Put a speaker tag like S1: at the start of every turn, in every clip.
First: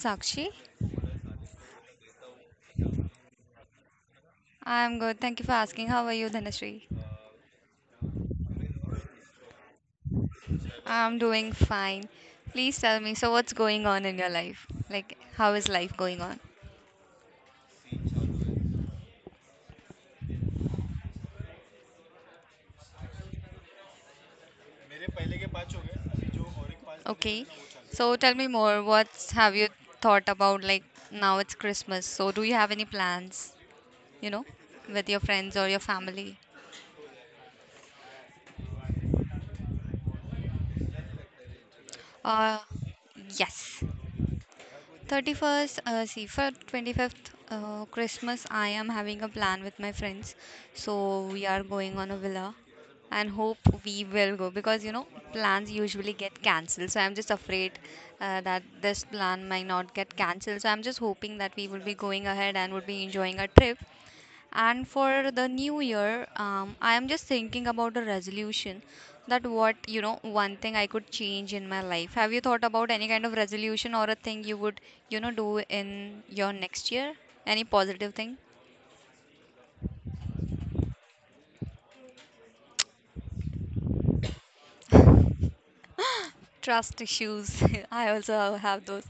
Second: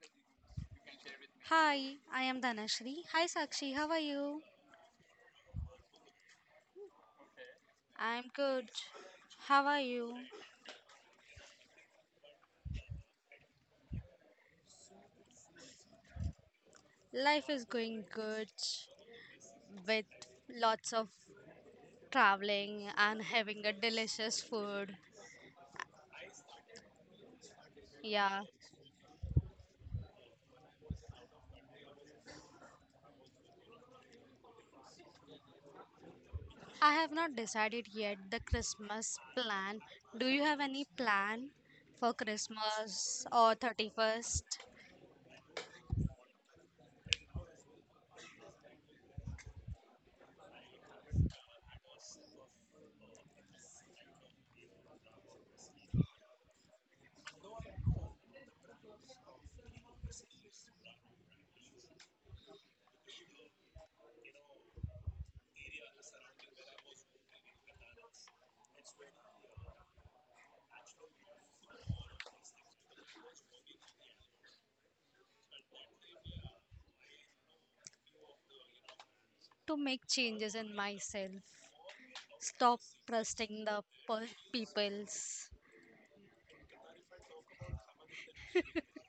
S1: Sakshi.
S2: Hi, I am Dhanashri. Hi Sakshi, how are you?
S1: I'm good. Thank you for asking. How are you, Dhanashree?
S2: I'm good. How are you?
S1: I'm doing fine. Please tell me, so what's going on in your life? Like, how is life going on?
S2: Life is going good with lots of traveling and having a delicious food.
S1: Okay. So tell
S2: Yeah,
S1: me more. What's have you thought about? Like, now it's Christmas. So do you have any plans, you know, with your friends or your family?
S2: I have not decided yet the Christmas plan. Do you have any plan for
S1: Uh,
S2: Christmas or
S1: yes.
S2: 31st.
S1: 31st, see, for 25th Christmas, I am having a plan with my friends. So we are going on a villa and hope we will go because you know plans usually get cancelled, so I'm just afraid that this plan might not get cancelled, so I'm just hoping that we will be going ahead and would be enjoying a trip. And for the new year, I am just thinking about a resolution, that what you know one thing I could change in my life. Have you thought about any kind of resolution or a thing you would you know do in your next year, any positive thing?
S2: To make changes in myself? Stop trusting the pe- people's
S1: Trust issues. I also have those.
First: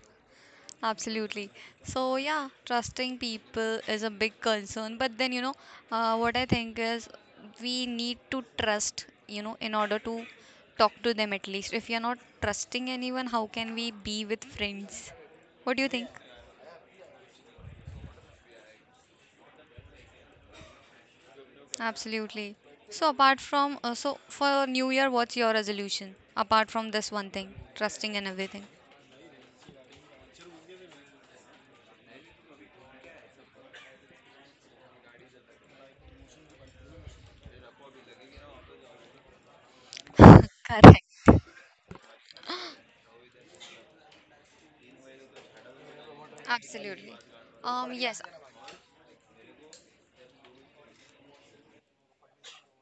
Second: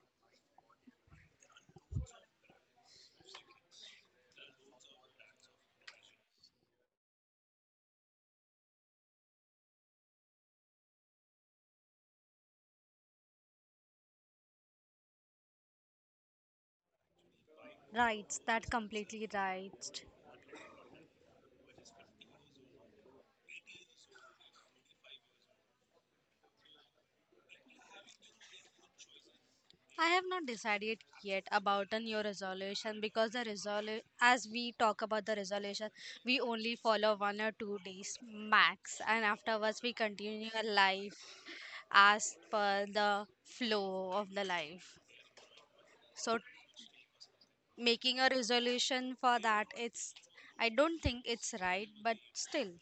S1: Absolutely. So, yeah, trusting people is a big concern. But then, you know, what I think is we need to trust, you know, in order to talk to them at least. If you're not trusting anyone, how can we be with friends? What do you think?
S2: rights. That completely right.
S1: Absolutely. So, apart from, so for New Year, what's your resolution? Apart from this one thing, trusting and everything.
S2: I have not decided yet about a new resolution because the resolution, as we talk about the resolution, we only follow 1 or 2 days max, and afterwards we continue our
S1: Correct.
S2: life as per the flow of the life. So,
S1: Absolutely.
S2: making
S1: Yes.
S2: a resolution for that, it's I don't think it's right, but still.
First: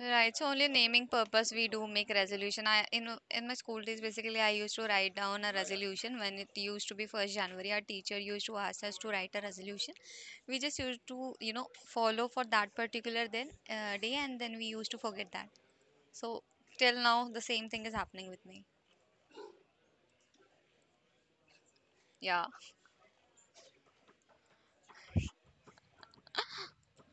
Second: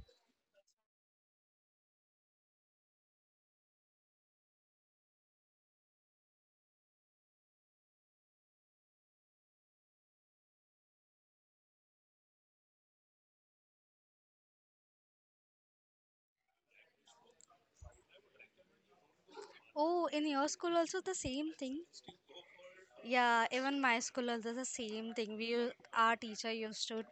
S1: Right. So only naming purpose we do make resolution. I in my school days basically I used to write down a resolution when it used to be first January. Our teacher used to ask us to write a resolution. We just used to you know follow for that particular then day, and then we used to forget that. So till now the same thing is happening with me.
S2: Oh, in your school also the same thing?
S1: Yeah.
S2: Yeah, even my school also the same thing. Our teacher used to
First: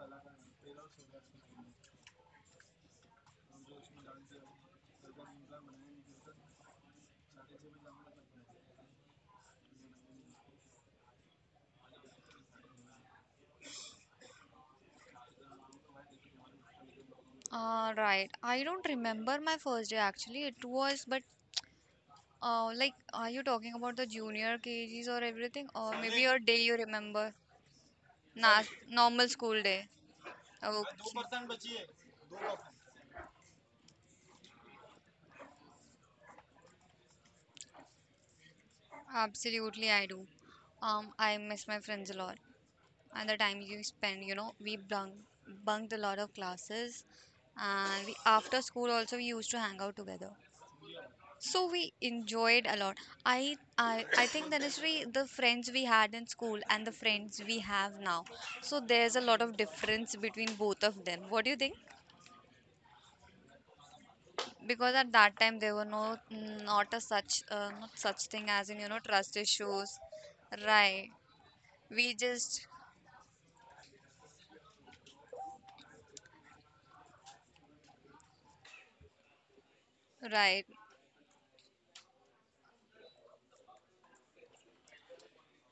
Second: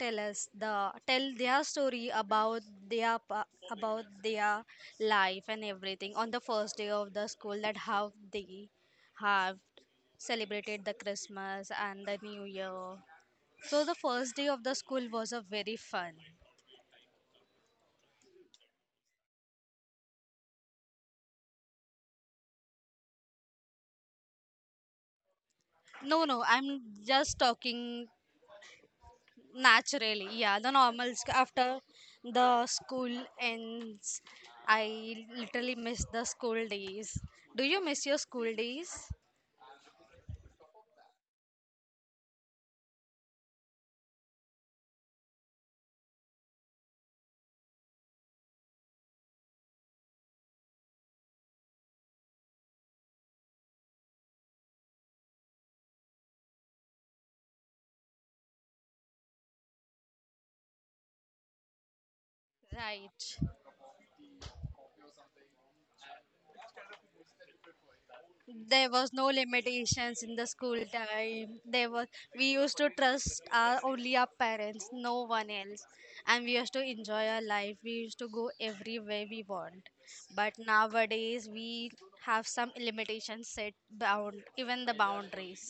S2: tell their story about their pa- about their life and everything on the first day of the school, that how they have celebrated the Christmas and the new year. So the first day of the school was a very fun.
S1: Right. I don't remember my first day actually. It was but. Like, are you talking about the junior KGs or everything, or
S2: No,
S1: maybe
S2: no,
S1: your day
S2: I'm
S1: you remember?
S2: just talking
S1: Not normal school day.
S2: naturally. Yeah, the
S1: Okay.
S2: after the school ends, I literally miss the school days. Do you miss your school days?
S1: Absolutely, I do. I miss my friends a lot. And the time you spend, you know, bunked a lot of classes. And we, after school also, we used to hang out together. So we enjoyed a lot. I think that is really the friends we had in school and the friends we have now. So there's a lot of difference between both of them. What do you think?
S2: Right.
S1: Because at that time there were no, not such thing as in you
S2: There
S1: know
S2: was no
S1: trust issues.
S2: limitations in the school
S1: Right.
S2: time. There was
S1: We
S2: we
S1: just
S2: used to trust our only our parents, no one else. And we used to enjoy our life. We used to go everywhere we want. But
S1: right.
S2: nowadays we have some limitations set bound, even the boundaries.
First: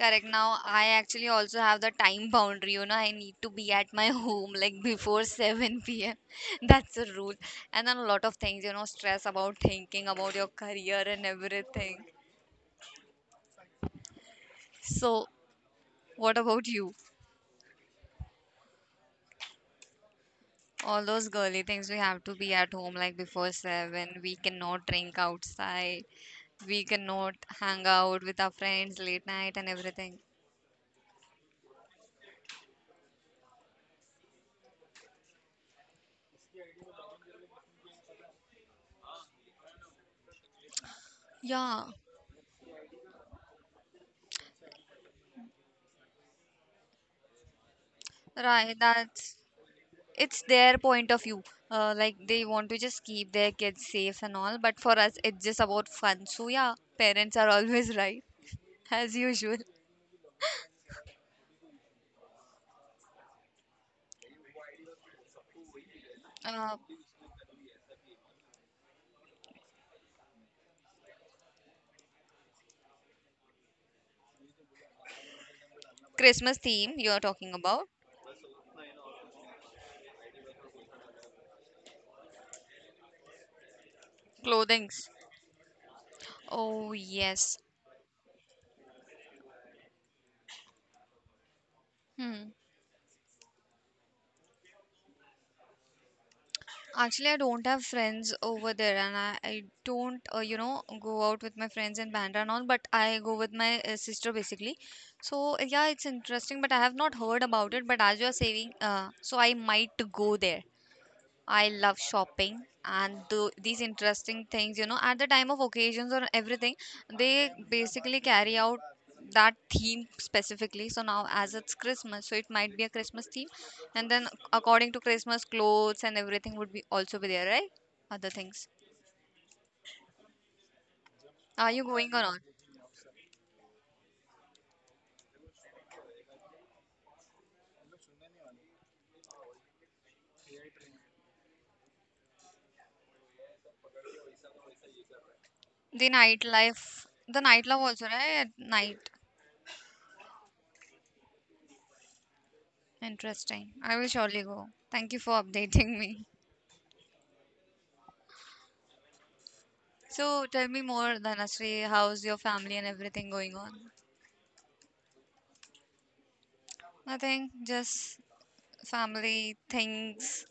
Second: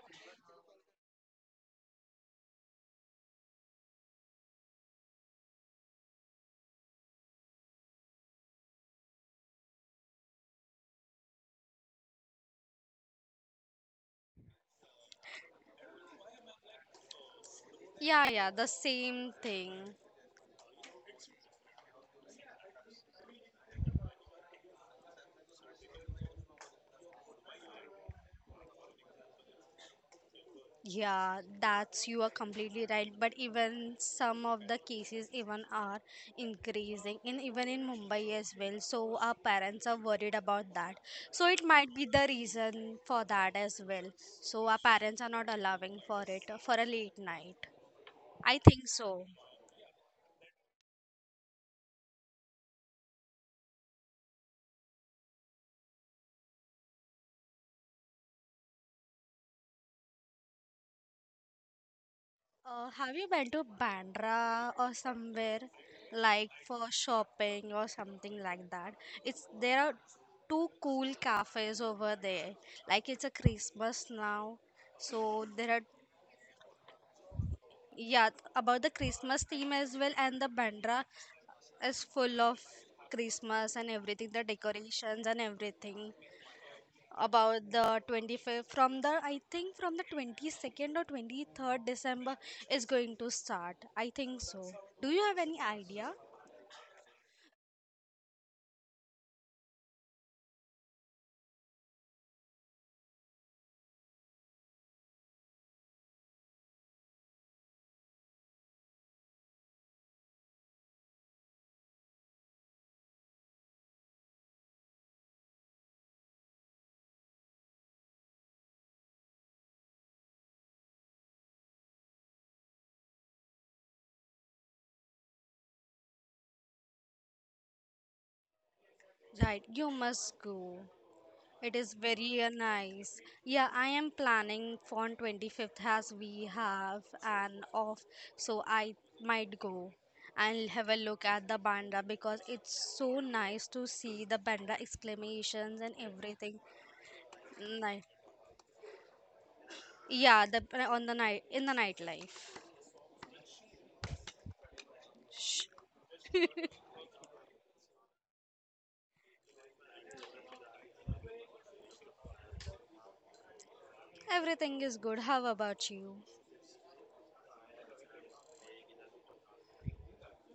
S1: Correct. Now I actually also have the time boundary, you know, I need to be at my home like before 7 p.m. That's a rule. And then a lot of things, you know, stress about thinking about your career and everything. So what about you?
S2: Yeah, yeah, the same thing.
S1: All those girly things, we have to be at home like before seven. We cannot drink outside. We cannot hang out with our friends late night and everything.
S2: Yeah, that's you are completely right. But even some of the cases even are increasing in even in Mumbai as well. So our parents are worried about that. So it
S1: Yeah,
S2: might be the reason for that as well. So our parents are not allowing for it for a late night. I
S1: right.
S2: think so.
S1: That's it's their point of view. Like they want to just keep their kids safe and all, but for us, it's just about fun. So yeah, parents are always right, as usual.
S2: Have you been to Bandra or somewhere like
S1: Uh,
S2: for shopping or something like that? It's there are two cool cafes over there. Like it's a Christmas now, so there are
S1: Christmas theme you're talking about?
S2: yeah about the Christmas theme as well, and the Bandra is full of Christmas and everything, the
S1: Clothings.
S2: decorations and everything.
S1: Oh yes.
S2: About the 25th, from the I think, from the 22nd or 23rd December
S1: Hmm.
S2: is going to start, I think so. Do you have any idea?
S1: Actually, I don't have friends over there, and I don't, you know, go out with my friends in Bandra and all, but I go with my sister basically. So, yeah, it's interesting, but I have not heard about it. But as you are saying, so I might go there. I love shopping and do these interesting things, you know, at the time of occasions or everything, they basically carry out that theme specifically. So now, as it's Christmas, so it might be a Christmas theme, and then according to Christmas, clothes and everything would be also be there, right? Other things.
S2: Right, you must go. It
S1: Are you
S2: is
S1: going or
S2: very
S1: not?
S2: nice. Yeah, I am planning for on 25th as we have an off, so I might go and have a look at the Bandra, because it's so nice to see the Bandra exclamations and everything.
S1: The nightlife
S2: Night.
S1: also, right? At night.
S2: Yeah, the on the night in the nightlife.
S1: Interesting. I will surely go. Thank you for updating me. So tell me more, Dhanashree. How's your family and everything going on?
S2: Everything is good. How about you?
S1: Nothing, just family things,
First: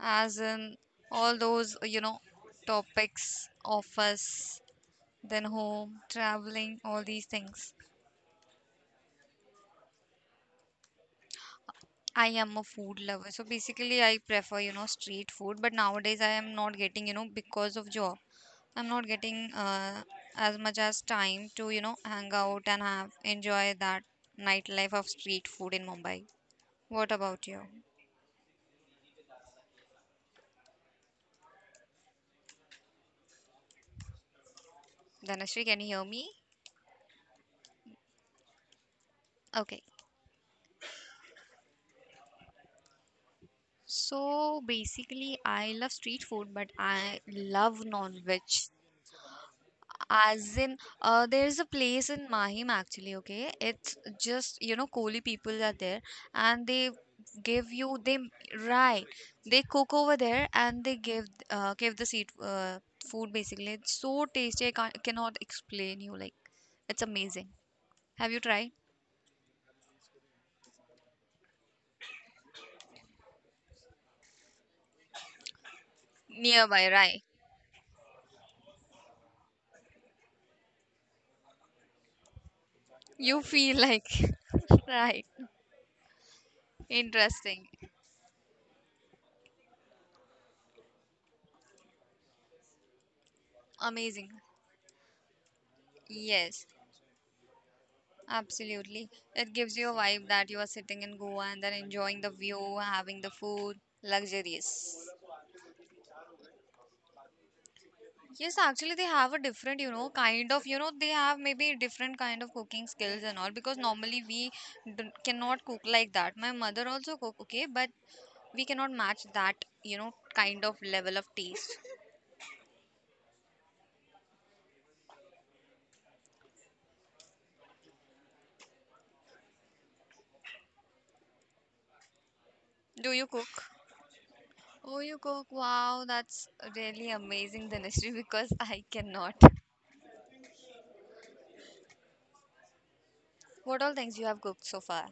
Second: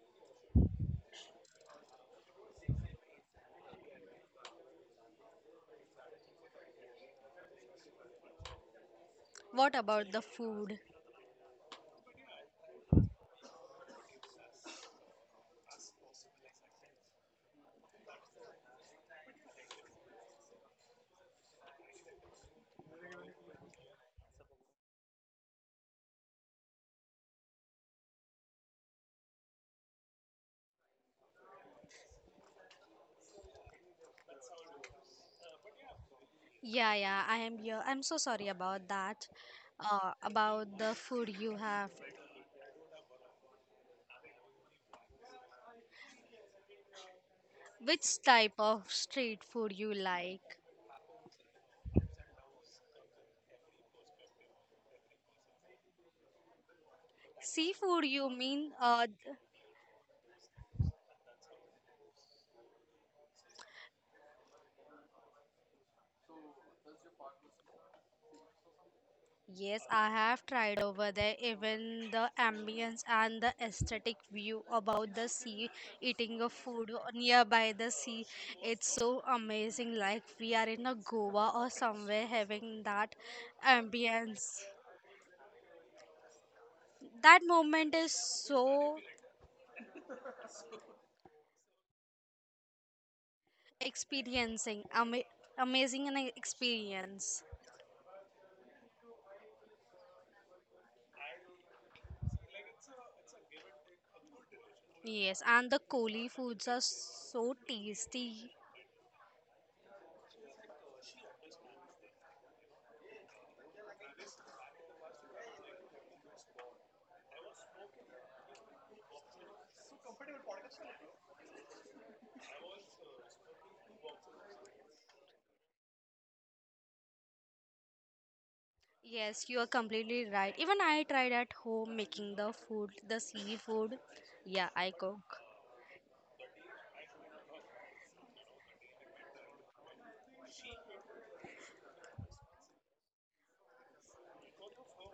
S1: as in all those, you know, topics, office, then home, traveling, all these things.
S2: What about the food?
S1: I am a food lover. So basically, I prefer, you know, street food. But nowadays, I am not getting, you know, because of job, I'm not getting as much as time to, you know, hang out and have enjoy that nightlife of street food in Mumbai. What about you? Dhanashree, can you hear me?
S2: Yeah, yeah, I am here. I'm so sorry about that.
S1: Okay.
S2: About the food you have.
S1: So basically, I love street food, but I love
S2: Which
S1: non-veg.
S2: type of street food you
S1: As
S2: like?
S1: in, there's a place in Mahim actually, okay? It's just, you know, Koli people are there and they give you
S2: Seafood,
S1: they
S2: you mean?
S1: right they cook over there and they give give the seat food basically it's so tasty I can't, cannot explain you like it's amazing. Have you tried
S2: Yes, I have tried over there. Even the ambience and the aesthetic view about the sea, eating a
S1: nearby,
S2: food
S1: right?
S2: nearby the sea, it's so amazing. Like we are in a Goa or somewhere having that
S1: You feel like
S2: ambience.
S1: right.
S2: That
S1: Interesting.
S2: moment is so
S1: Amazing.
S2: experiencing, amazing an
S1: Yes.
S2: experience.
S1: Absolutely. It gives you a vibe that you are sitting in Goa and then enjoying the view, having the food, luxurious.
S2: Yes, and the Koli foods are so tasty.
S1: Yes, actually they have a different, you know, kind of, you know, they have maybe different kind of cooking skills and all because normally we cannot cook like that. My mother also cook, okay, but we cannot match that, you know, kind of level of taste.
S2: Yes, you are completely right. Even I tried at home making the food,
S1: Do
S2: the
S1: you cook?
S2: seafood. Yeah, I
S1: Oh,
S2: cook.
S1: you cook. Wow, that's really amazing, Dhanashree, because I cannot. What all things you have cooked so far?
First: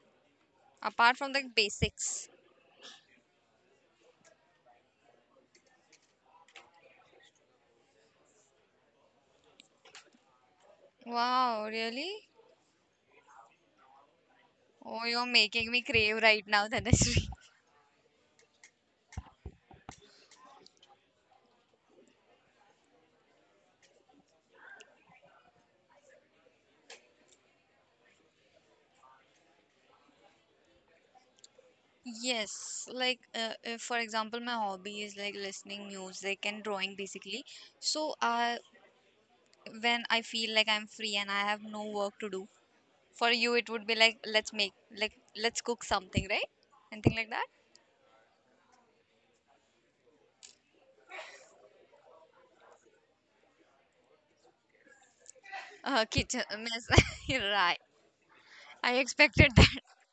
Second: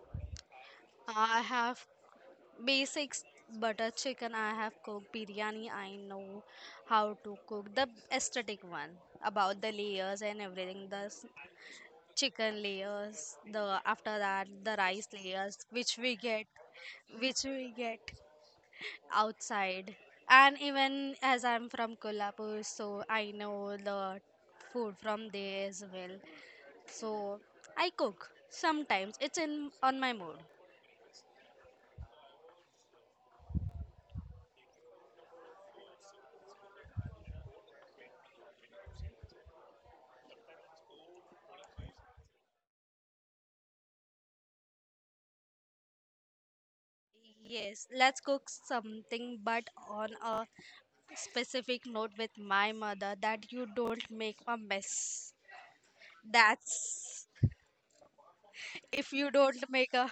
S1: Apart from
S2: I
S1: the
S2: have
S1: basics.
S2: basics butter chicken. I have cooked biryani. I know how to cook the aesthetic one about the layers and everything. The
S1: Wow, really?
S2: chicken layers, the after that the
S1: Oh,
S2: rice
S1: you're
S2: layers,
S1: making me
S2: which we
S1: crave
S2: get,
S1: right now, Tanushree.
S2: which we get. outside. And even as I'm from Kolhapur, so I know the food from there as well. So I cook sometimes. It's in on my mood.
S1: Yes, like if, for example, my hobby is like listening music and drawing basically. So, when I feel like I'm free and I have no work to do, for you it would be like let's make like let's cook something, right? Anything like that?
S2: Yes, let's cook something, but on a specific note with my mother that you don't make a mess.
S1: Kitchen mess.
S2: That's
S1: Right. I
S2: if you
S1: expected that.
S2: don't make a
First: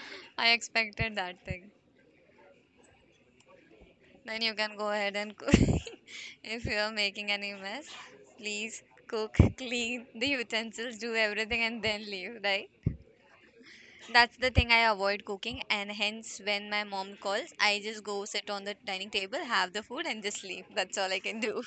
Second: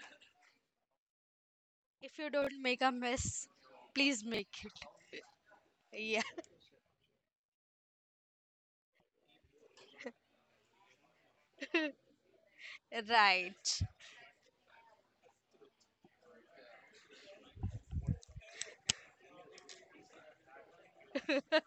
S1: I expected that thing.
S2: if you don't make a mess, please
S1: Then
S2: make
S1: you
S2: it.
S1: can go ahead and cook.
S2: Yeah,
S1: If you are making any mess, please cook, clean the utensils, do everything, and then leave, right?
S2: right.
S1: That's the thing I avoid cooking, and hence when my mom calls, I just go sit on the dining table, have the food, and just leave. That's all I can do.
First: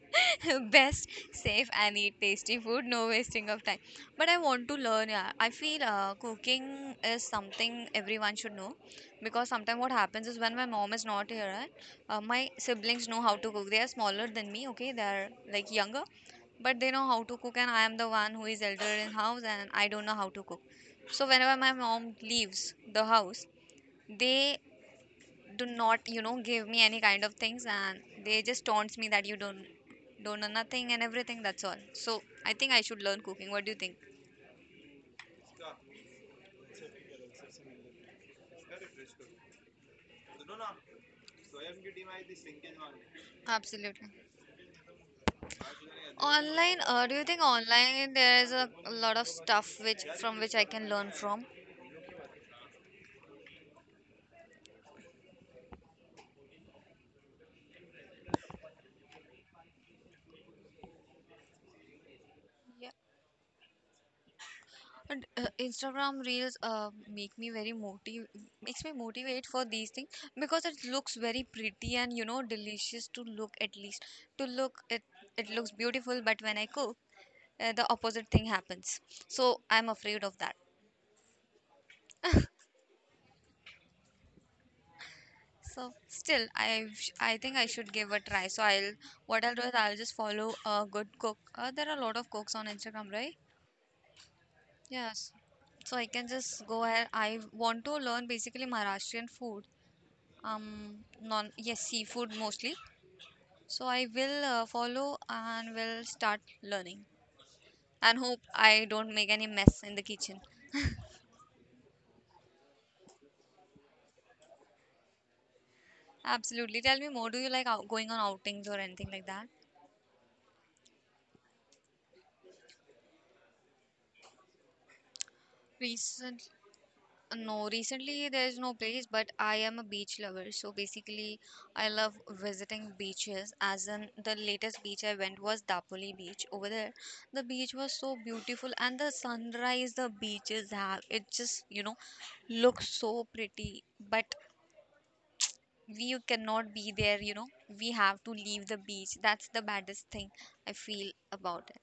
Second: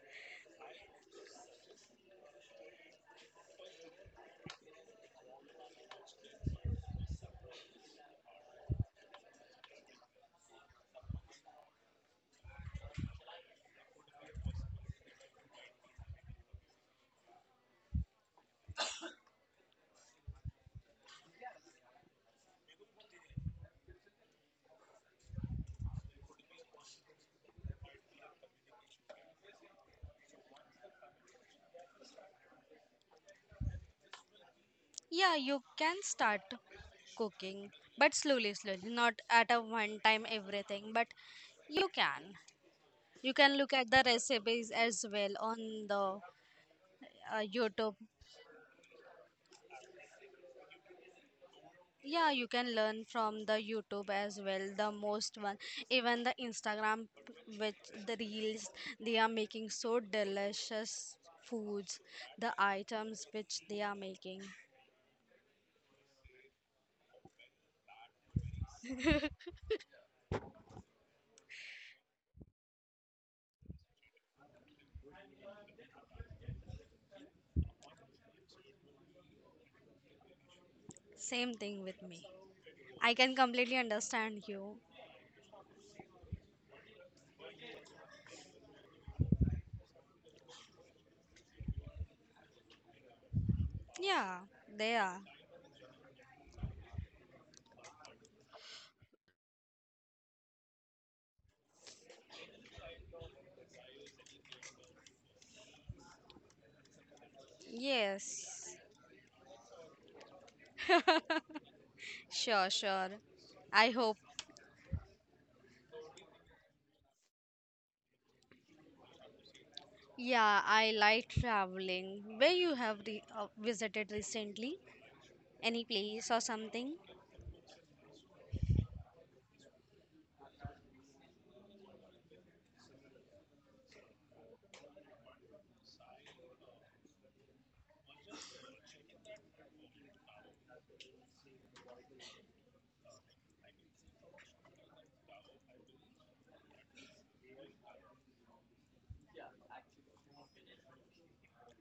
S1: Best, safe, and eat tasty food, no wasting of time. But I want to learn. Yeah, I feel cooking is something everyone should know because sometimes what happens is when my mom is not here, right, my siblings know how to cook. They are smaller than me, okay? They are like younger, but they know how to cook, and I am the one who is elder in house and I don't know how to cook. So whenever my mom leaves the house, they do not you know give me any kind of things and they just taunts me that you don't know nothing and everything, that's all. So I think I should learn cooking. What do you think?
S2: Yeah, you can start cooking, but slowly, slowly, not at a one time everything, but you can. You can look at the
S1: Absolutely.
S2: recipes as well on the
S1: Online, do you think
S2: YouTube.
S1: online there is a lot of stuff which from which I can learn from?
S2: Yeah, you can learn from the YouTube as well, the most one. Even the Instagram, which the reels, they are making so delicious foods, the
S1: Yeah.
S2: items which they are making.
S1: And Instagram reels make me very motive makes me motivate for these things because it looks very pretty and you know delicious to look at least, to look it it looks beautiful. But when I cook, the opposite thing happens, so I'm afraid of that.
S2: Same thing with me. I can completely understand you.
S1: So still I think I should give a try. So I'll, what I'll do is I'll just follow a good cook. There are a lot of cooks on Instagram, right?
S2: Yeah, they
S1: Yes.
S2: are.
S1: So I can just go ahead, I want to learn basically Maharashtrian food. um non, yes, seafood mostly. So I will follow and will start learning. And hope
S2: Yes,
S1: I don't make any mess in the kitchen.
S2: sure, sure. I hope.
S1: Absolutely. Tell me more, do you like going on outings or anything like that?
S2: Yeah, I like traveling. Where you have re visited recently? Any place or
S1: Recently,
S2: something?
S1: no, recently there's no place, but I am a beach lover. So basically, I love visiting beaches. As in, the latest beach I went was Dapoli Beach. Over there, the beach was so beautiful, and the sunrise the beaches have, it just, you know, looks so pretty. But we cannot be there, you know, we have to leave the beach. That's the baddest thing I feel about it.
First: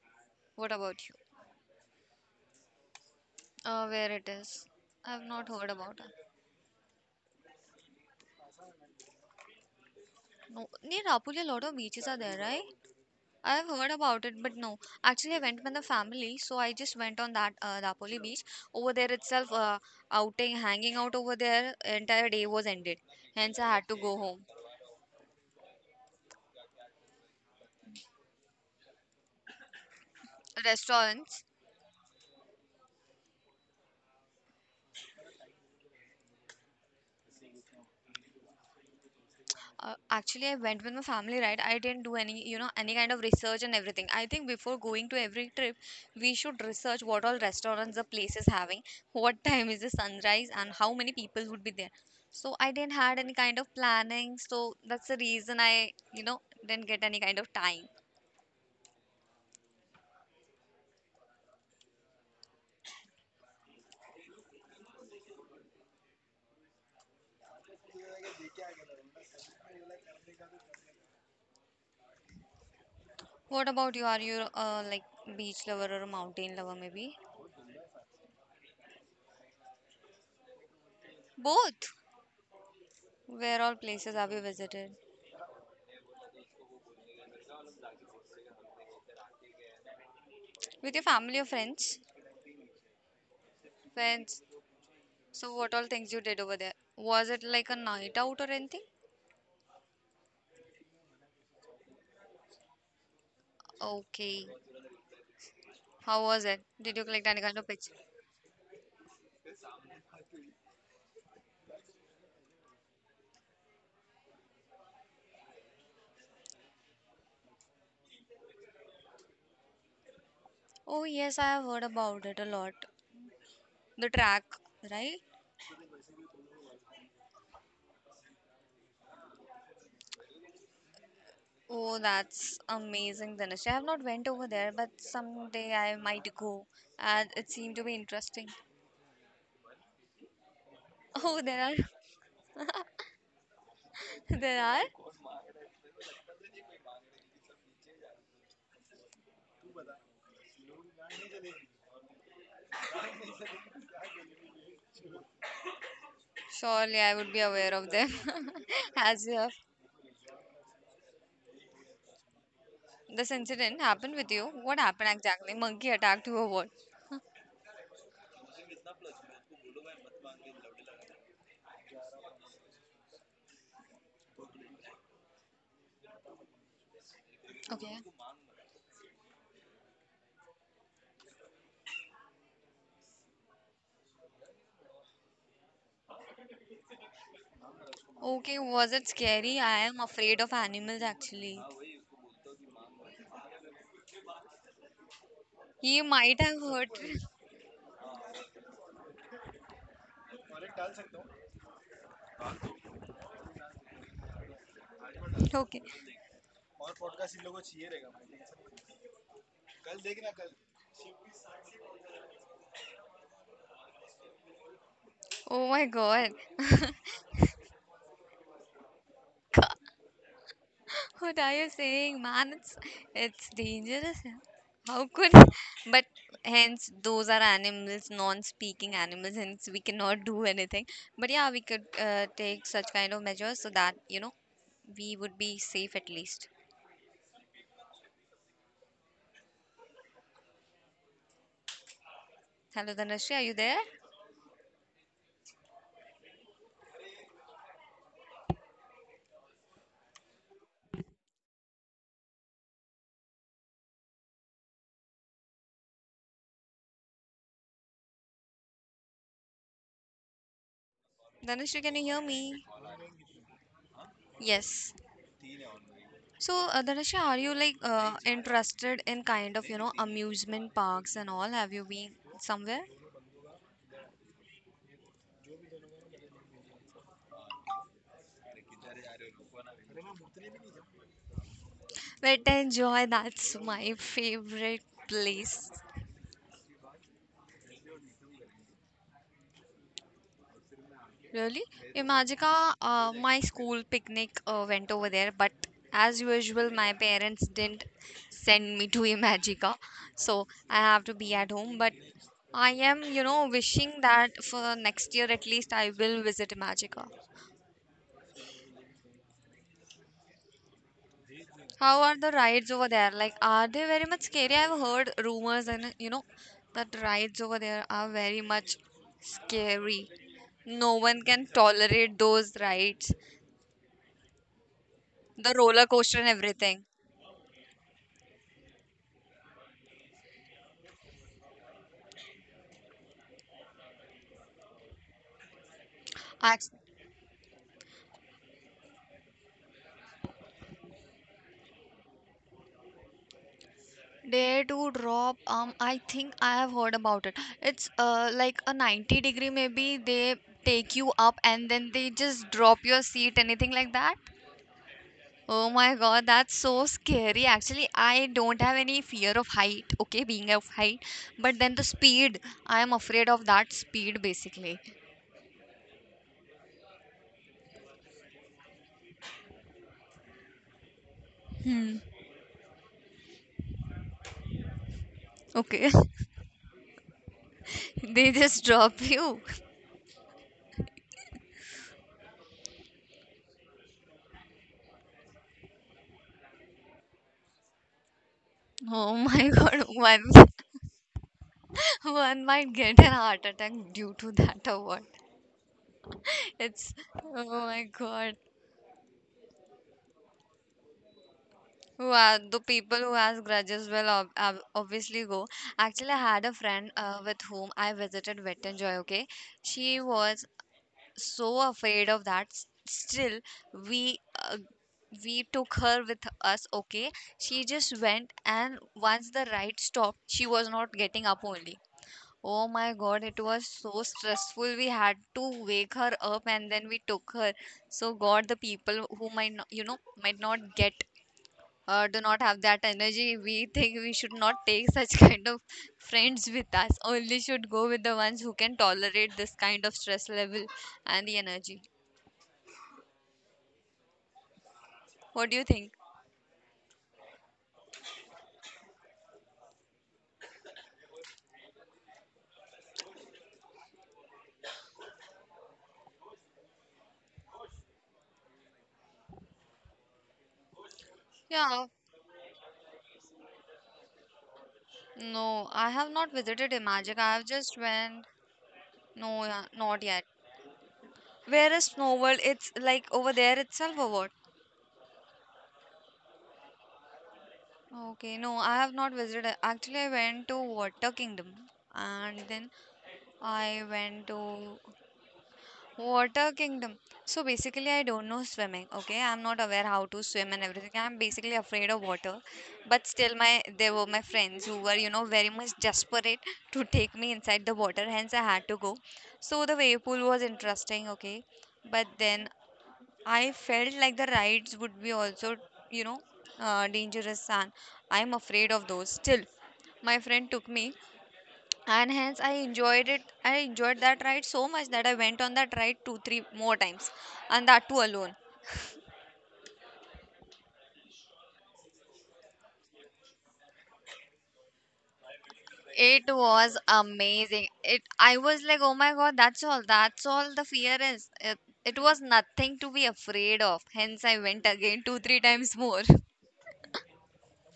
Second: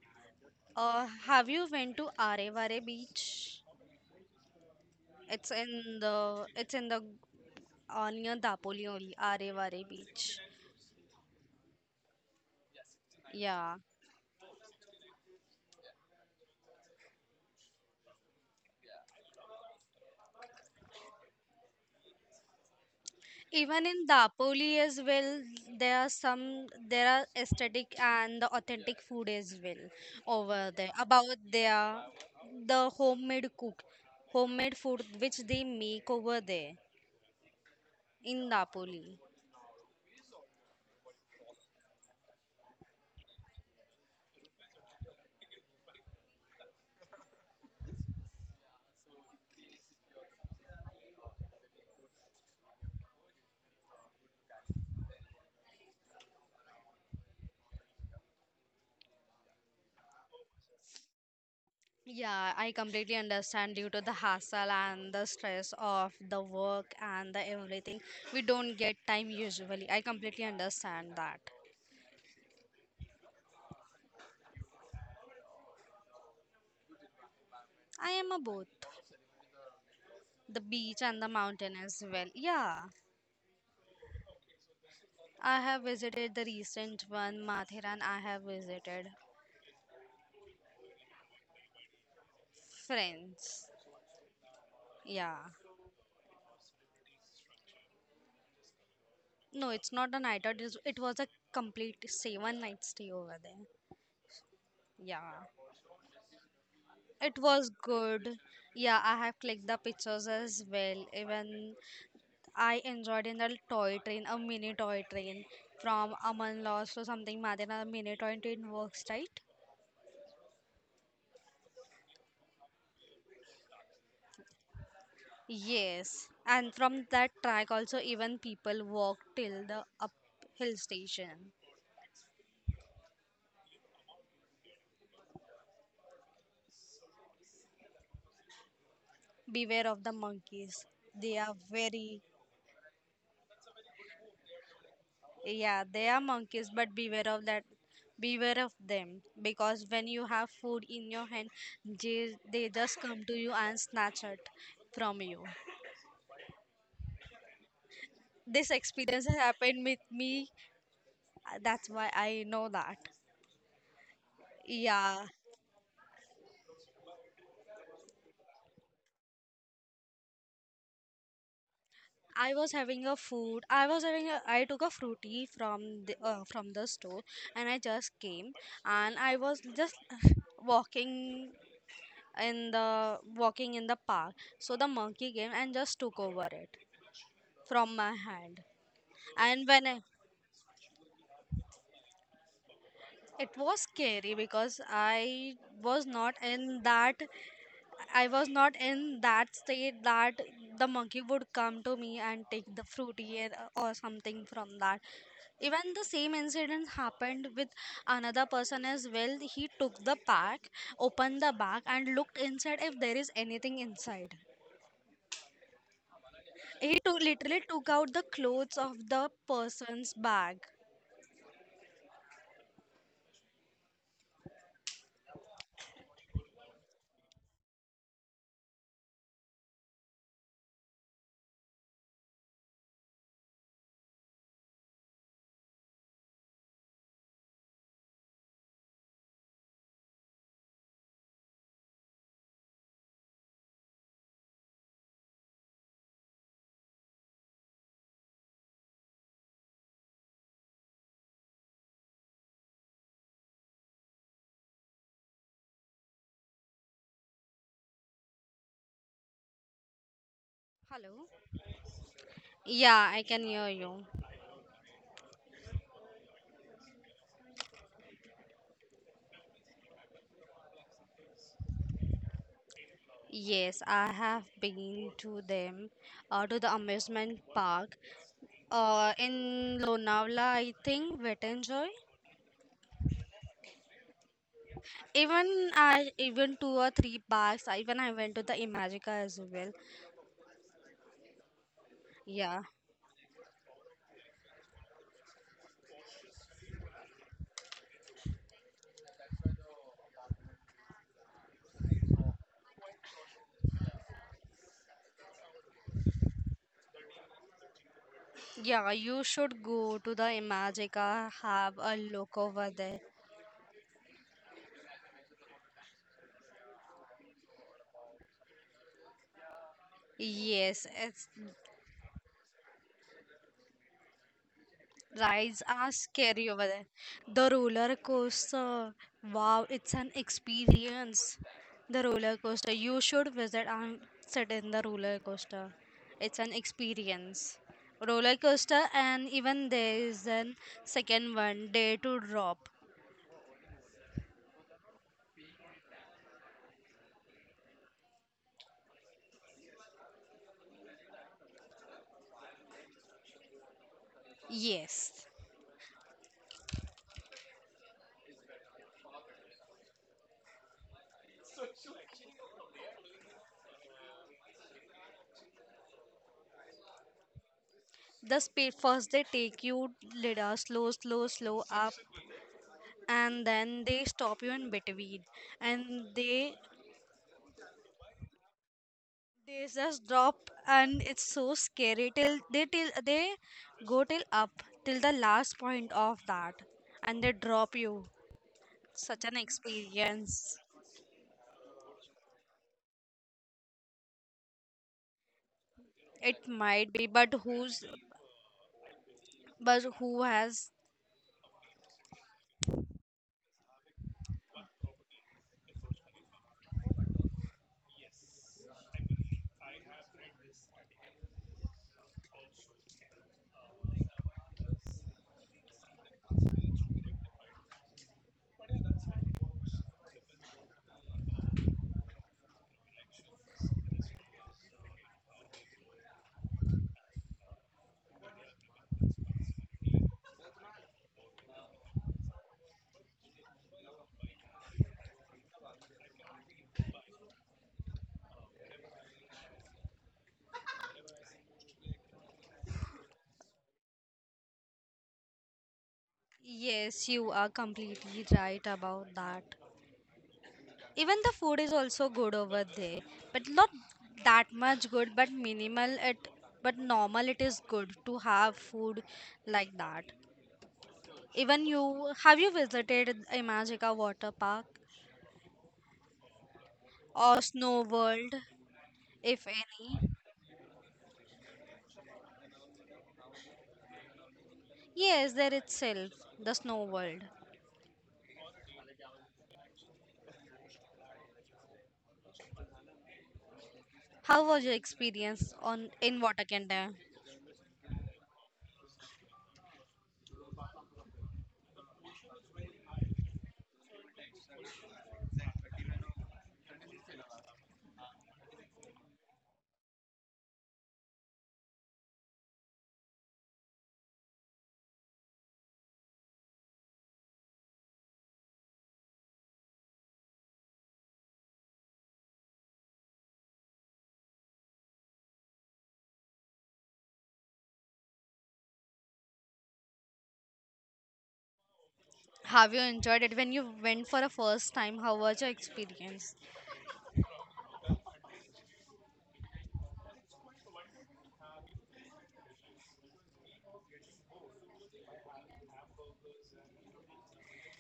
S1: What
S2: Or
S1: about you?
S2: have you went to Arevare Beach?
S1: Where it is? I've not heard about it.
S2: It's in the near Dapoli only, Arevare Beach.
S1: No, near Rapuli, a lot of beaches are there, right? I've
S2: Yeah.
S1: heard about it, but no. Actually, I went with the family, so I just went on that Dapoli beach. Over there itself, outing, hanging out over there, entire day was ended. Hence, I
S2: Even
S1: had to
S2: in
S1: go home.
S2: Dapoli as well, there are aesthetic and the authentic food as well over there about
S1: Restaurants,
S2: their the homemade food which they make over there in Dapoli.
S1: Actually, I went with my family, right? I didn't do any kind of research and everything. I think before going to every trip, we should research what all restaurants the place is having, what time is the sunrise, and how many people would be there. So I didn't had any kind of planning. So that's the reason I didn't get any kind of time.
S2: Yeah, I completely understand due to the hassle and the stress of the work and the everything. We don't get time usually. I completely understand that.
S1: What about you? Are you like beach lover or a mountain lover, maybe?
S2: I am a both the beach and the mountain
S1: Both.
S2: as well. Yeah.
S1: Where all places have you visited?
S2: I have visited the recent one, Matheran. I have visited.
S1: With your family or friends?
S2: Friends.
S1: Friends.
S2: Yeah.
S1: So what all things you did over there? Was it like a night out or anything?
S2: No, it's not a night out. It was a complete 7 night stay over there.
S1: Okay.
S2: Yeah.
S1: How was it? Did you collect
S2: It
S1: any kind of
S2: was
S1: picture?
S2: good. Yeah, I have clicked the pictures as well. Even I enjoyed in the toy train, a mini toy train from Aman Lost to something Matheran. A mini toy train works, right?
S1: Oh yes, I have heard about it a lot. The track, right?
S2: Yes, and from that track also even people walk till the up hill station.
S1: Oh, that's amazing, Dinesh. I have not went over there, but someday I might go. And it seemed to be interesting.
S2: Beware of the monkeys. They
S1: Oh,
S2: are
S1: there are,
S2: very,
S1: there are.
S2: yeah, they are monkeys, but beware of that. Beware of them because when you have food in your hand, they just come to you and snatch it from you.
S1: Surely I would be aware of them.
S2: This experience
S1: As
S2: has
S1: you have.
S2: happened with me. That's why I know that.
S1: This incident happened with you. What happened
S2: Yeah,
S1: exactly? Monkey attacked you or what?
S2: I was having a food. I was having a. I took a fruity from the store, and I
S1: Okay.
S2: just came, and I was just walking in the park. So the monkey came and just took over it from my hand.
S1: Okay, was it scary?
S2: And
S1: I
S2: when I,
S1: am afraid of animals actually.
S2: it was scary because
S1: He
S2: was not
S1: might have
S2: in
S1: hurt.
S2: that I was not in that state that the monkey would come to me and take the fruity or something from that.
S1: Okay.
S2: Even the same incident happened with another person as well. He took the pack, opened the bag, and looked inside if there is anything inside.
S1: Oh my God.
S2: He took literally took out the clothes of the
S1: God,
S2: person's bag.
S1: what are you saying, man? It's dangerous. Yeah. How could? But hence, those are animals, non-speaking animals. Hence, we cannot do anything. But yeah, we could take such kind of measures so that we would be safe at least. Hello, Dhanushri, are you there?
S2: Hello.
S1: Dhanushri, can you hear me?
S2: Yeah, I can hear you.
S1: Yes. So, Dhanisha, are you like interested in kind of amusement parks and all? Have you been somewhere?
S2: Yes, I have been to them, to the amusement park, in Lonavala, I think, Wettanjoy.
S1: Wet Enjoy, that's my favorite place.
S2: Even I, even two or three parks. Even I went to the Imagica as well.
S1: Really? Imagika,
S2: Yeah,
S1: my school picnic went over there, but as usual, my parents didn't send me to Imagica, so I have to be at home. But I am wishing that for next year at least I will visit Imagica.
S2: yeah, you should go to the Imagica, have a
S1: How are the
S2: look
S1: rides
S2: over
S1: over
S2: there.
S1: there? Like, are they very much scary? I've heard rumors and you know that rides over there are very much scary.
S2: Yes,
S1: No one
S2: it's
S1: can tolerate those rides, the
S2: rides
S1: roller
S2: are
S1: coaster and
S2: scary over
S1: everything.
S2: there. The roller coaster, wow, it's an experience. The roller coaster, you should visit and sit in the roller coaster. It's an
S1: Act-
S2: experience. Roller coaster, and even there is an second one, day to drop.
S1: Dare to drop. I think I have heard about it. It's like a 90-degree maybe they take you up and then they just drop your seat, anything like that.
S2: Yes.
S1: Oh my god, that's so scary. Actually, I don't have any fear of height, okay, being of height, but then the speed, I am afraid of that speed basically.
S2: The speed first they take you little slow, slow, slow up,
S1: Hmm.
S2: and then they stop you in between,
S1: Okay.
S2: and they
S1: They just drop you.
S2: Just drop and it's so scary till they go till up till the last point of that and they drop you.
S1: Oh
S2: Such an
S1: my god, one
S2: experience.
S1: one might get an heart attack due to that or what.
S2: It might
S1: It's
S2: be,
S1: oh my god.
S2: but who has
S1: Wow, the people who has grudges will ob ob obviously go. Actually, I had a friend with whom I visited Wet and Joy, okay? She was so afraid of that still we uh, we took her with us, okay. She just went, and once the ride stopped, she was not getting up only. Oh my god, it was so stressful. We had to wake her up, and then we took her. So god, the people who might not, you know might not get do not have that energy, we think we should not take such kind of friends with us. Only should go with the ones who can tolerate this kind of stress level and the energy. What do you think?
S2: yes, you are completely right about that. Even the food is also good over there. But not that much good, but minimal it but normal it is good to have food like that. Even
S1: Yeah,
S2: you, have you visited Imagica Water Park
S1: no, I have not visited Imagic.
S2: or
S1: I have
S2: Snow
S1: just went.
S2: World, if
S1: No, yeah,
S2: any?
S1: not yet. Where is Snow World? It's like over there itself or what?
S2: Yes, there itself, the Snow World.
S1: Okay, no, I have not visited. Actually, I went to Water Kingdom and then I went
S2: How was your
S1: to
S2: experience on in Water
S1: Water
S2: Canada?
S1: kingdom. So basically, I don't know swimming. Okay, I'm not aware how to swim and everything. I'm basically afraid of water, but still, my there were my friends who were very much desperate to take me inside the water. Hence, I had to go. So the wave pool was interesting. Okay, but then I felt like the rides would be also you know dangerous, and I'm afraid of those. Still, my friend took me, and hence I enjoyed that ride so much that I went on that ride two three more times, and that too alone.
S2: Have you enjoyed it when you went for a first time? How was your
S1: It
S2: experience?
S1: was amazing. It I was like, oh my god, that's all. That's all the fear is. It, it was nothing to be afraid of. Hence I went again two, three times more.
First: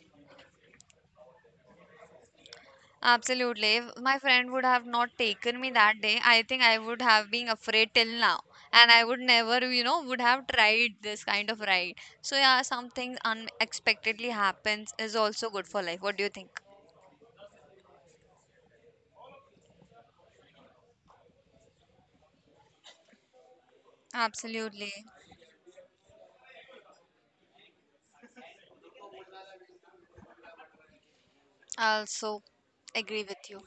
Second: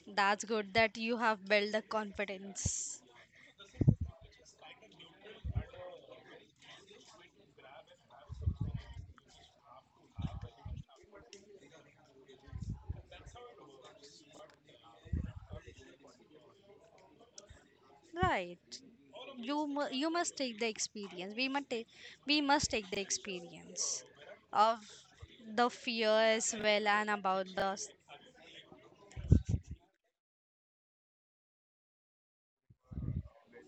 S2: That's good that you have built the confidence.
S1: Absolutely. If my friend would have not taken me that day, I think I would have been afraid till now. And I would never, you know, would have tried this kind of ride. So yeah, something unexpectedly happens is also good for life. What do you think?
S2: Right. You must take the experience. We must take the experience of
S1: Absolutely.
S2: the fear as well and about the.
S1: I also agree with you.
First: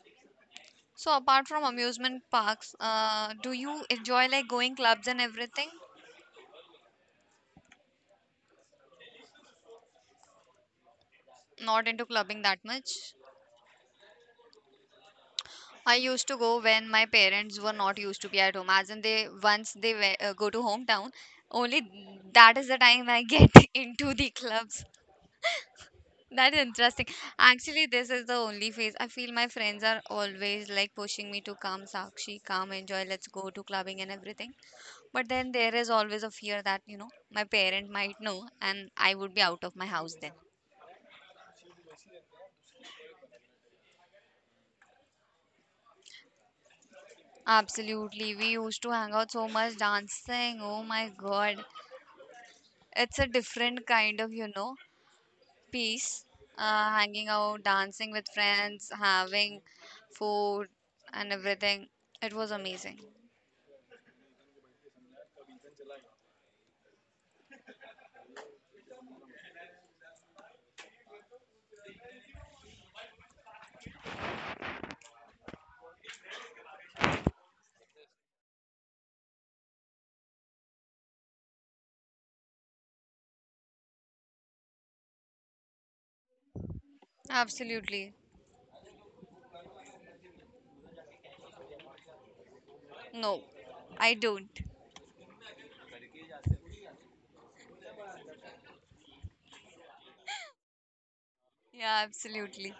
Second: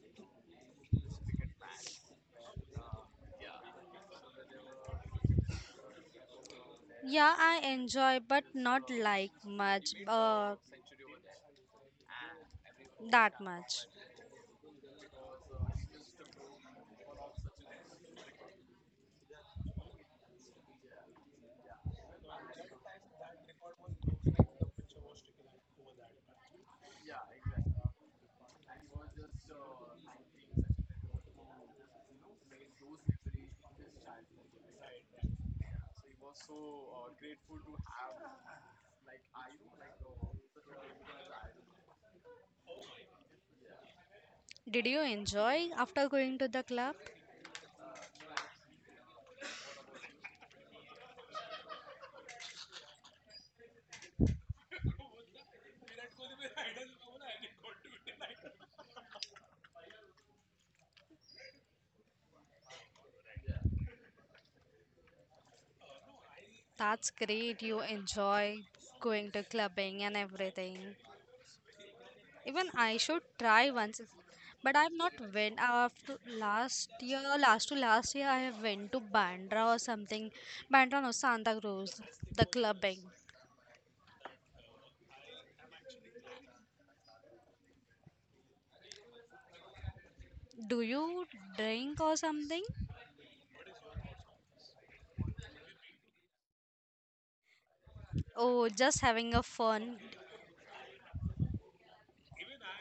S1: So apart from amusement parks, do you enjoy like going clubs and everything?
S2: Yeah, I enjoy, but not like much,
S1: Not into clubbing that much.
S2: that much.
S1: I used to go when my parents were not used to be at home. As in, they once they we- go to hometown, only that is the time I get into the clubs. That is interesting. Actually, this is the only phase. I feel my friends are always like pushing me to come, Sakshi, come, enjoy, let's go to clubbing and everything. But then there is always a fear that my parent might know and I would be out of my house then.
S2: Did you enjoy after going to the club?
S1: Absolutely. We used to hang out so much dancing. Oh my God. It's a different kind of peace. Hanging out, dancing with friends, having food and everything. It was amazing.
S2: That's great. You enjoy going to clubbing and everything. Even I should try once, but I've not went after last year. Last to last year, I have went to Bandra or something. Bandra no Santa Cruz, the clubbing.
S1: Absolutely.
S2: Do you drink or something?
S1: No, I don't.
S2: Oh, just having a fun.
S1: Yeah, absolutely.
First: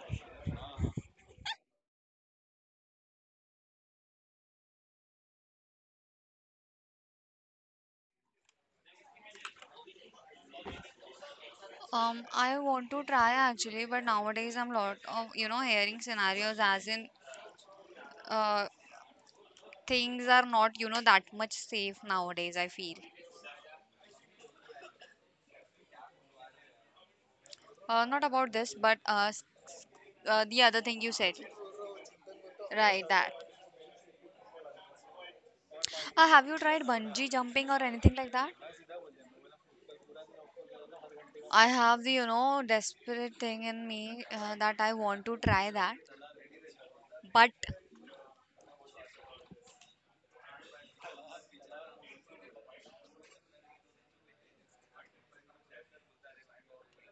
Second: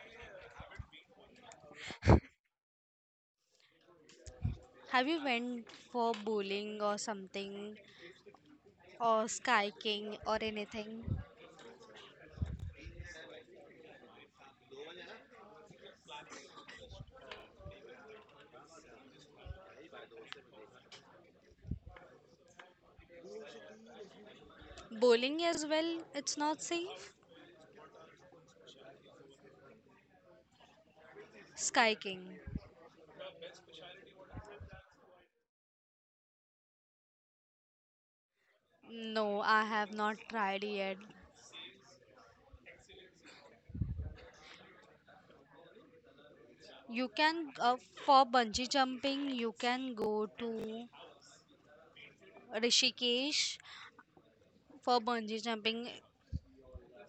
S2: Have you went for bowling or something or skyking or anything?
S1: I want to try actually, but nowadays I'm lot of hearing scenarios as in uh, things are not that much safe nowadays, I feel.
S2: Bowling as well, it's not safe.
S1: Not about this, but the other thing you said.
S2: Skyking.
S1: Right, that. Have you tried bungee jumping or anything like that?
S2: No, I have not tried yet.
S1: I have the desperate thing in me that I want to try that.
S2: You
S1: But
S2: can for bungee jumping, you can go to Rishikesh for bungee jumping,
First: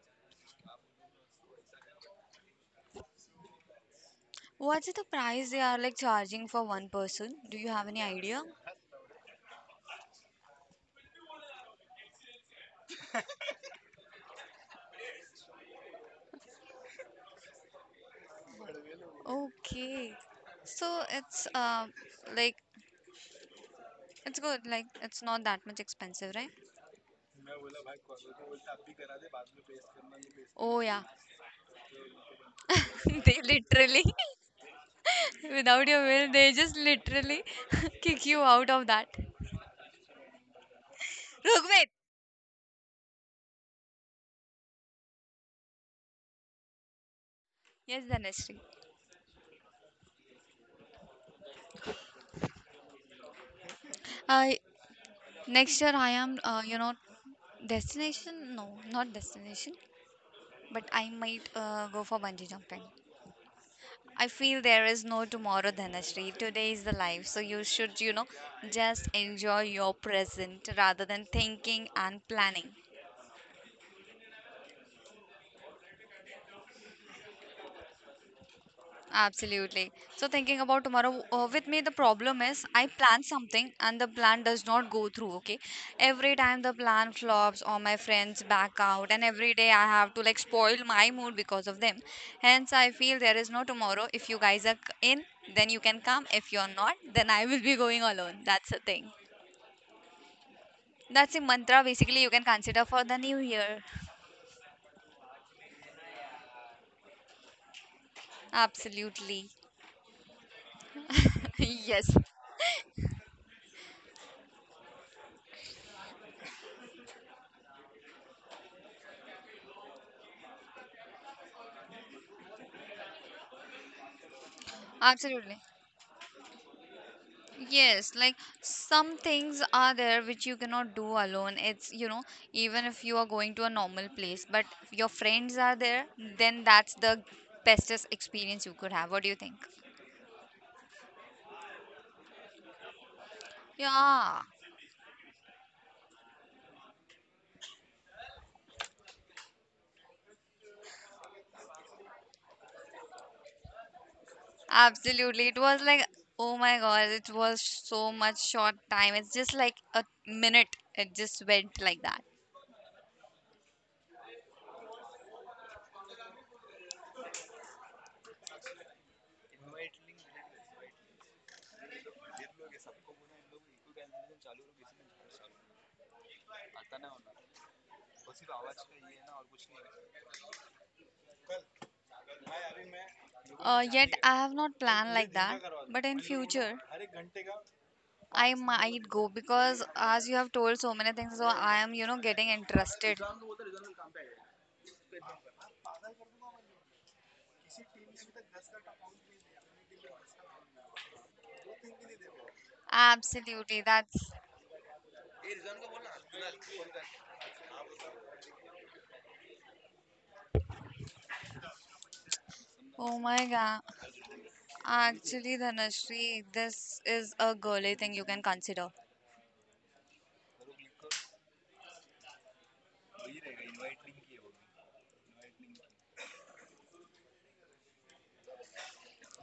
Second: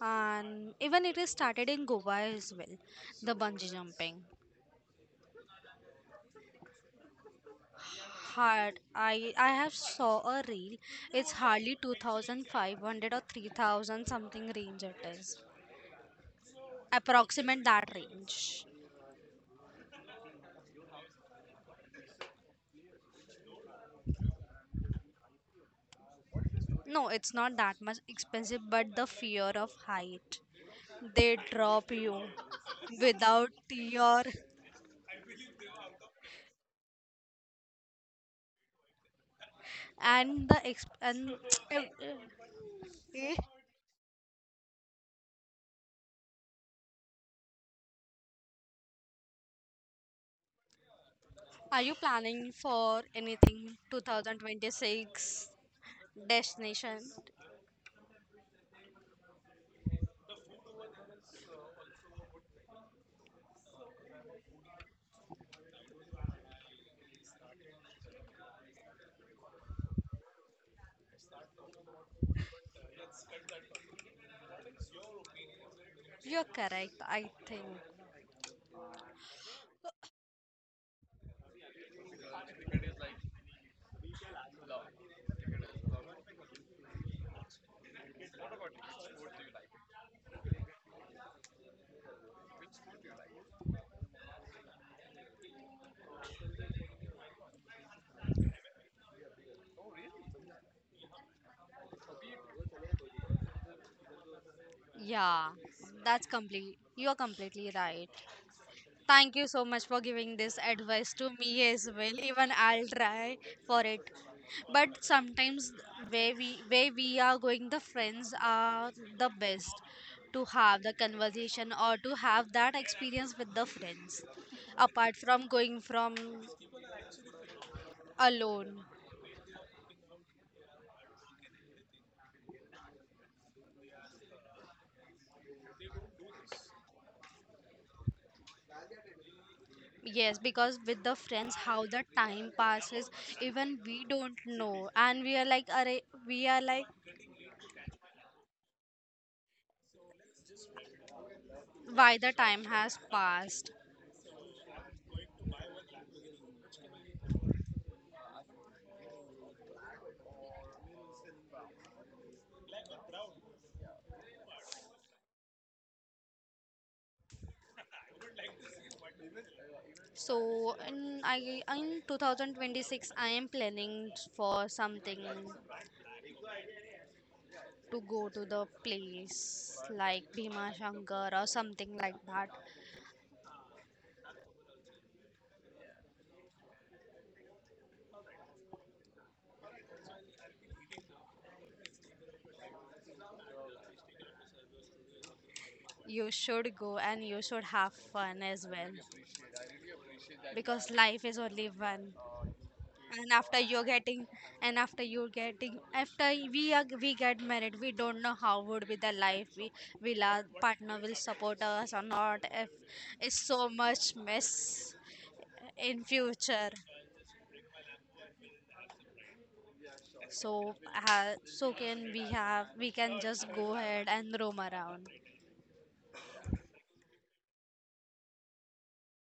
S2: and even it is started in Goa as well, the bungee jumping.
S1: what's the price they are like charging for one person? Do you have any idea?
S2: Hard, I have saw a reel, it's hardly 2,500 or 3,000 something range it is approximate that range.
S1: Okay. So it's like good. Like it's not that much expensive, right?
S2: No, it's not that much expensive, but the fear of height,
S1: Oh yeah.
S2: they drop you
S1: They
S2: without
S1: literally
S2: your,
S1: without your will, they just literally kick you out of that.
S2: and Eh?
S1: Rugved.
S2: Eh.
S1: Yes, Dhanashree.
S2: Are you planning for anything
S1: Uh,
S2: 2026
S1: Next year, I
S2: destination?
S1: destination? No, not destination, but I might go for bungee jumping. I feel there is no tomorrow, Dhanashree. Today is the life, so you should just enjoy your present rather than thinking and planning.
S2: You're correct, I think.
S1: Absolutely. So thinking about tomorrow, with me the problem is I plan something and the plan does not go through. Okay, every time the plan flops or my friends back out, and every day I have to like spoil my mood because of them. Hence, I feel there is no tomorrow. If you guys are in, then you can come. If you're not, then I will be going alone. That's the thing. That's a mantra basically you can consider for the new year.
S2: Yeah, that's complete. You are completely right. Thank you
S1: Absolutely.
S2: so much for giving this advice to me as
S1: Yes.
S2: well. Even I'll try for it. But sometimes where we are going, the friends are the best to have the conversation or to have that experience with the friends. Apart from
S1: Absolutely.
S2: going from
S1: Yes, like
S2: alone.
S1: some things are there which you cannot do alone. Even if you are going to a normal place, but your friends are there, then that's the bestest experience you could have. What do you think?
S2: Yes, because with the friends, how the time passes, even we don't
S1: Yeah,
S2: know, and we are like, "Arey," we are like why the time has passed.
S1: absolutely. It was like, oh my God, it was so much short time. It's just like a minute. It just went like that.
S2: So in I in 2026 I am planning for something to go to the place like Bhima Shankar or something like that.
S1: Yet I have not planned like that, but in future. I might go because as you have told so many things, so I am getting interested.
S2: You should go and you should have fun as well because life is only one. and after
S1: Absolutely.
S2: you're getting
S1: That's
S2: and after you're getting, after we get married, we don't know how would be the life, we will our partner will support us or not if
S1: oh my
S2: it's so
S1: god.
S2: much mess
S1: Actually,
S2: in
S1: Dhanashree,
S2: future.
S1: this is a girly thing you can consider.
S2: So, so can we have we can just go ahead and roam around.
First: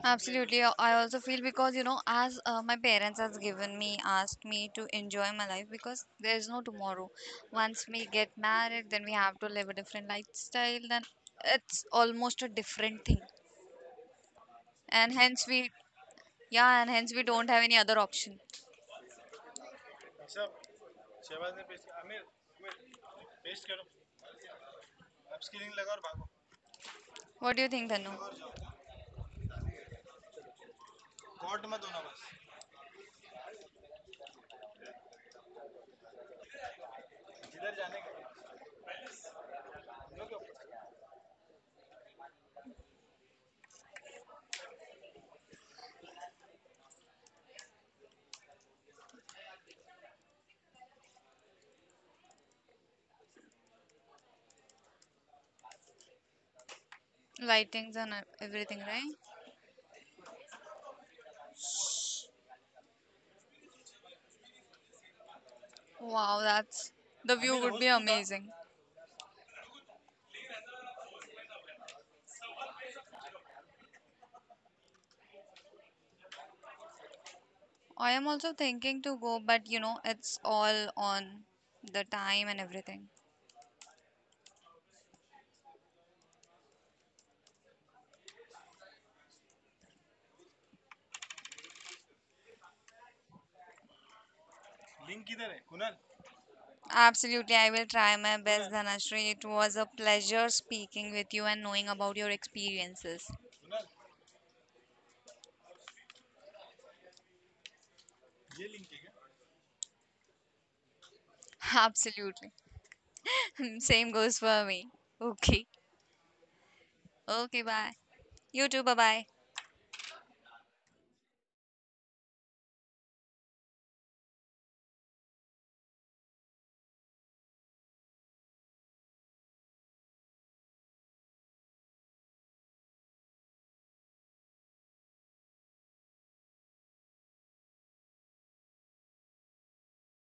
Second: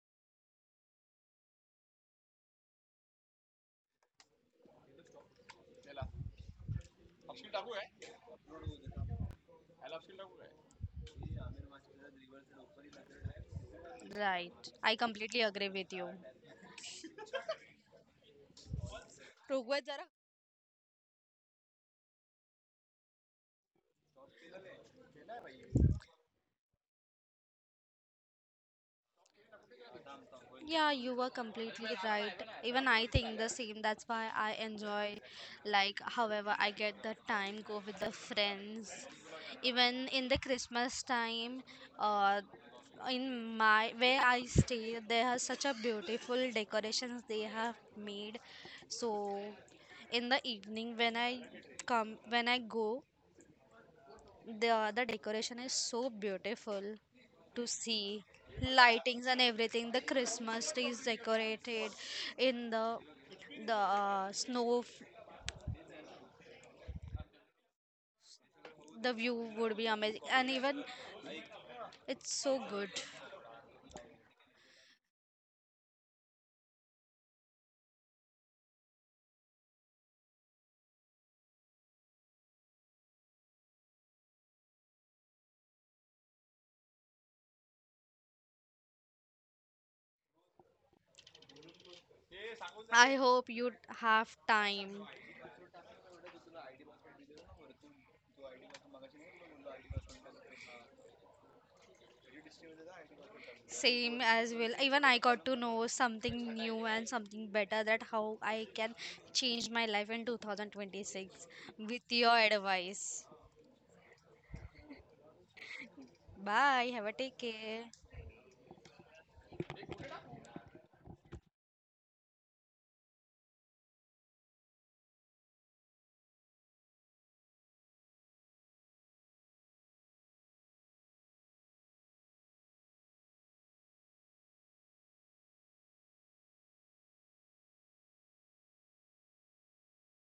S1: Absolutely. I also feel because, you know, as my parents has given me, asked me to enjoy my life because there is no tomorrow. Once we get married, then we have to live a different lifestyle. Then it's almost a different thing.
S2: Right, I
S1: And
S2: completely
S1: hence
S2: agree
S1: we
S2: with you.
S1: Yeah, and hence we don't have any other option.
S2: Rugwat, जरा.
S1: What do you think, Tanu?
S2: Yeah, you were completely right. Even I think the same. That's why I enjoy, like, however, I get the time go with the friends. Even in the Christmas time, uh, in my where I stay, there are such a beautiful decorations they have made. So, in the evening when I come, when I go, the decoration is so beautiful to
S1: Lightings and
S2: see.
S1: everything, right?
S2: Lightings and everything. The Christmas tree is decorated in the snow.
S1: Wow, that's the view would be amazing.
S2: The view would be amazing, and even it's so good.
S1: I am also thinking to go, but it's all on the time and everything.
S2: I hope you have time.
S1: Absolutely, I will try my best, Dhanashree. It was a pleasure speaking with you and knowing about your experiences.
S2: Same as well. Even I got to know something new and something better that how I can change my life in 2026 with your
S1: Absolutely.
S2: advice.
S1: Same goes for me. Okay.
S2: Bye. Have a take
S1: Okay,
S2: care.
S1: bye. You too, bye bye.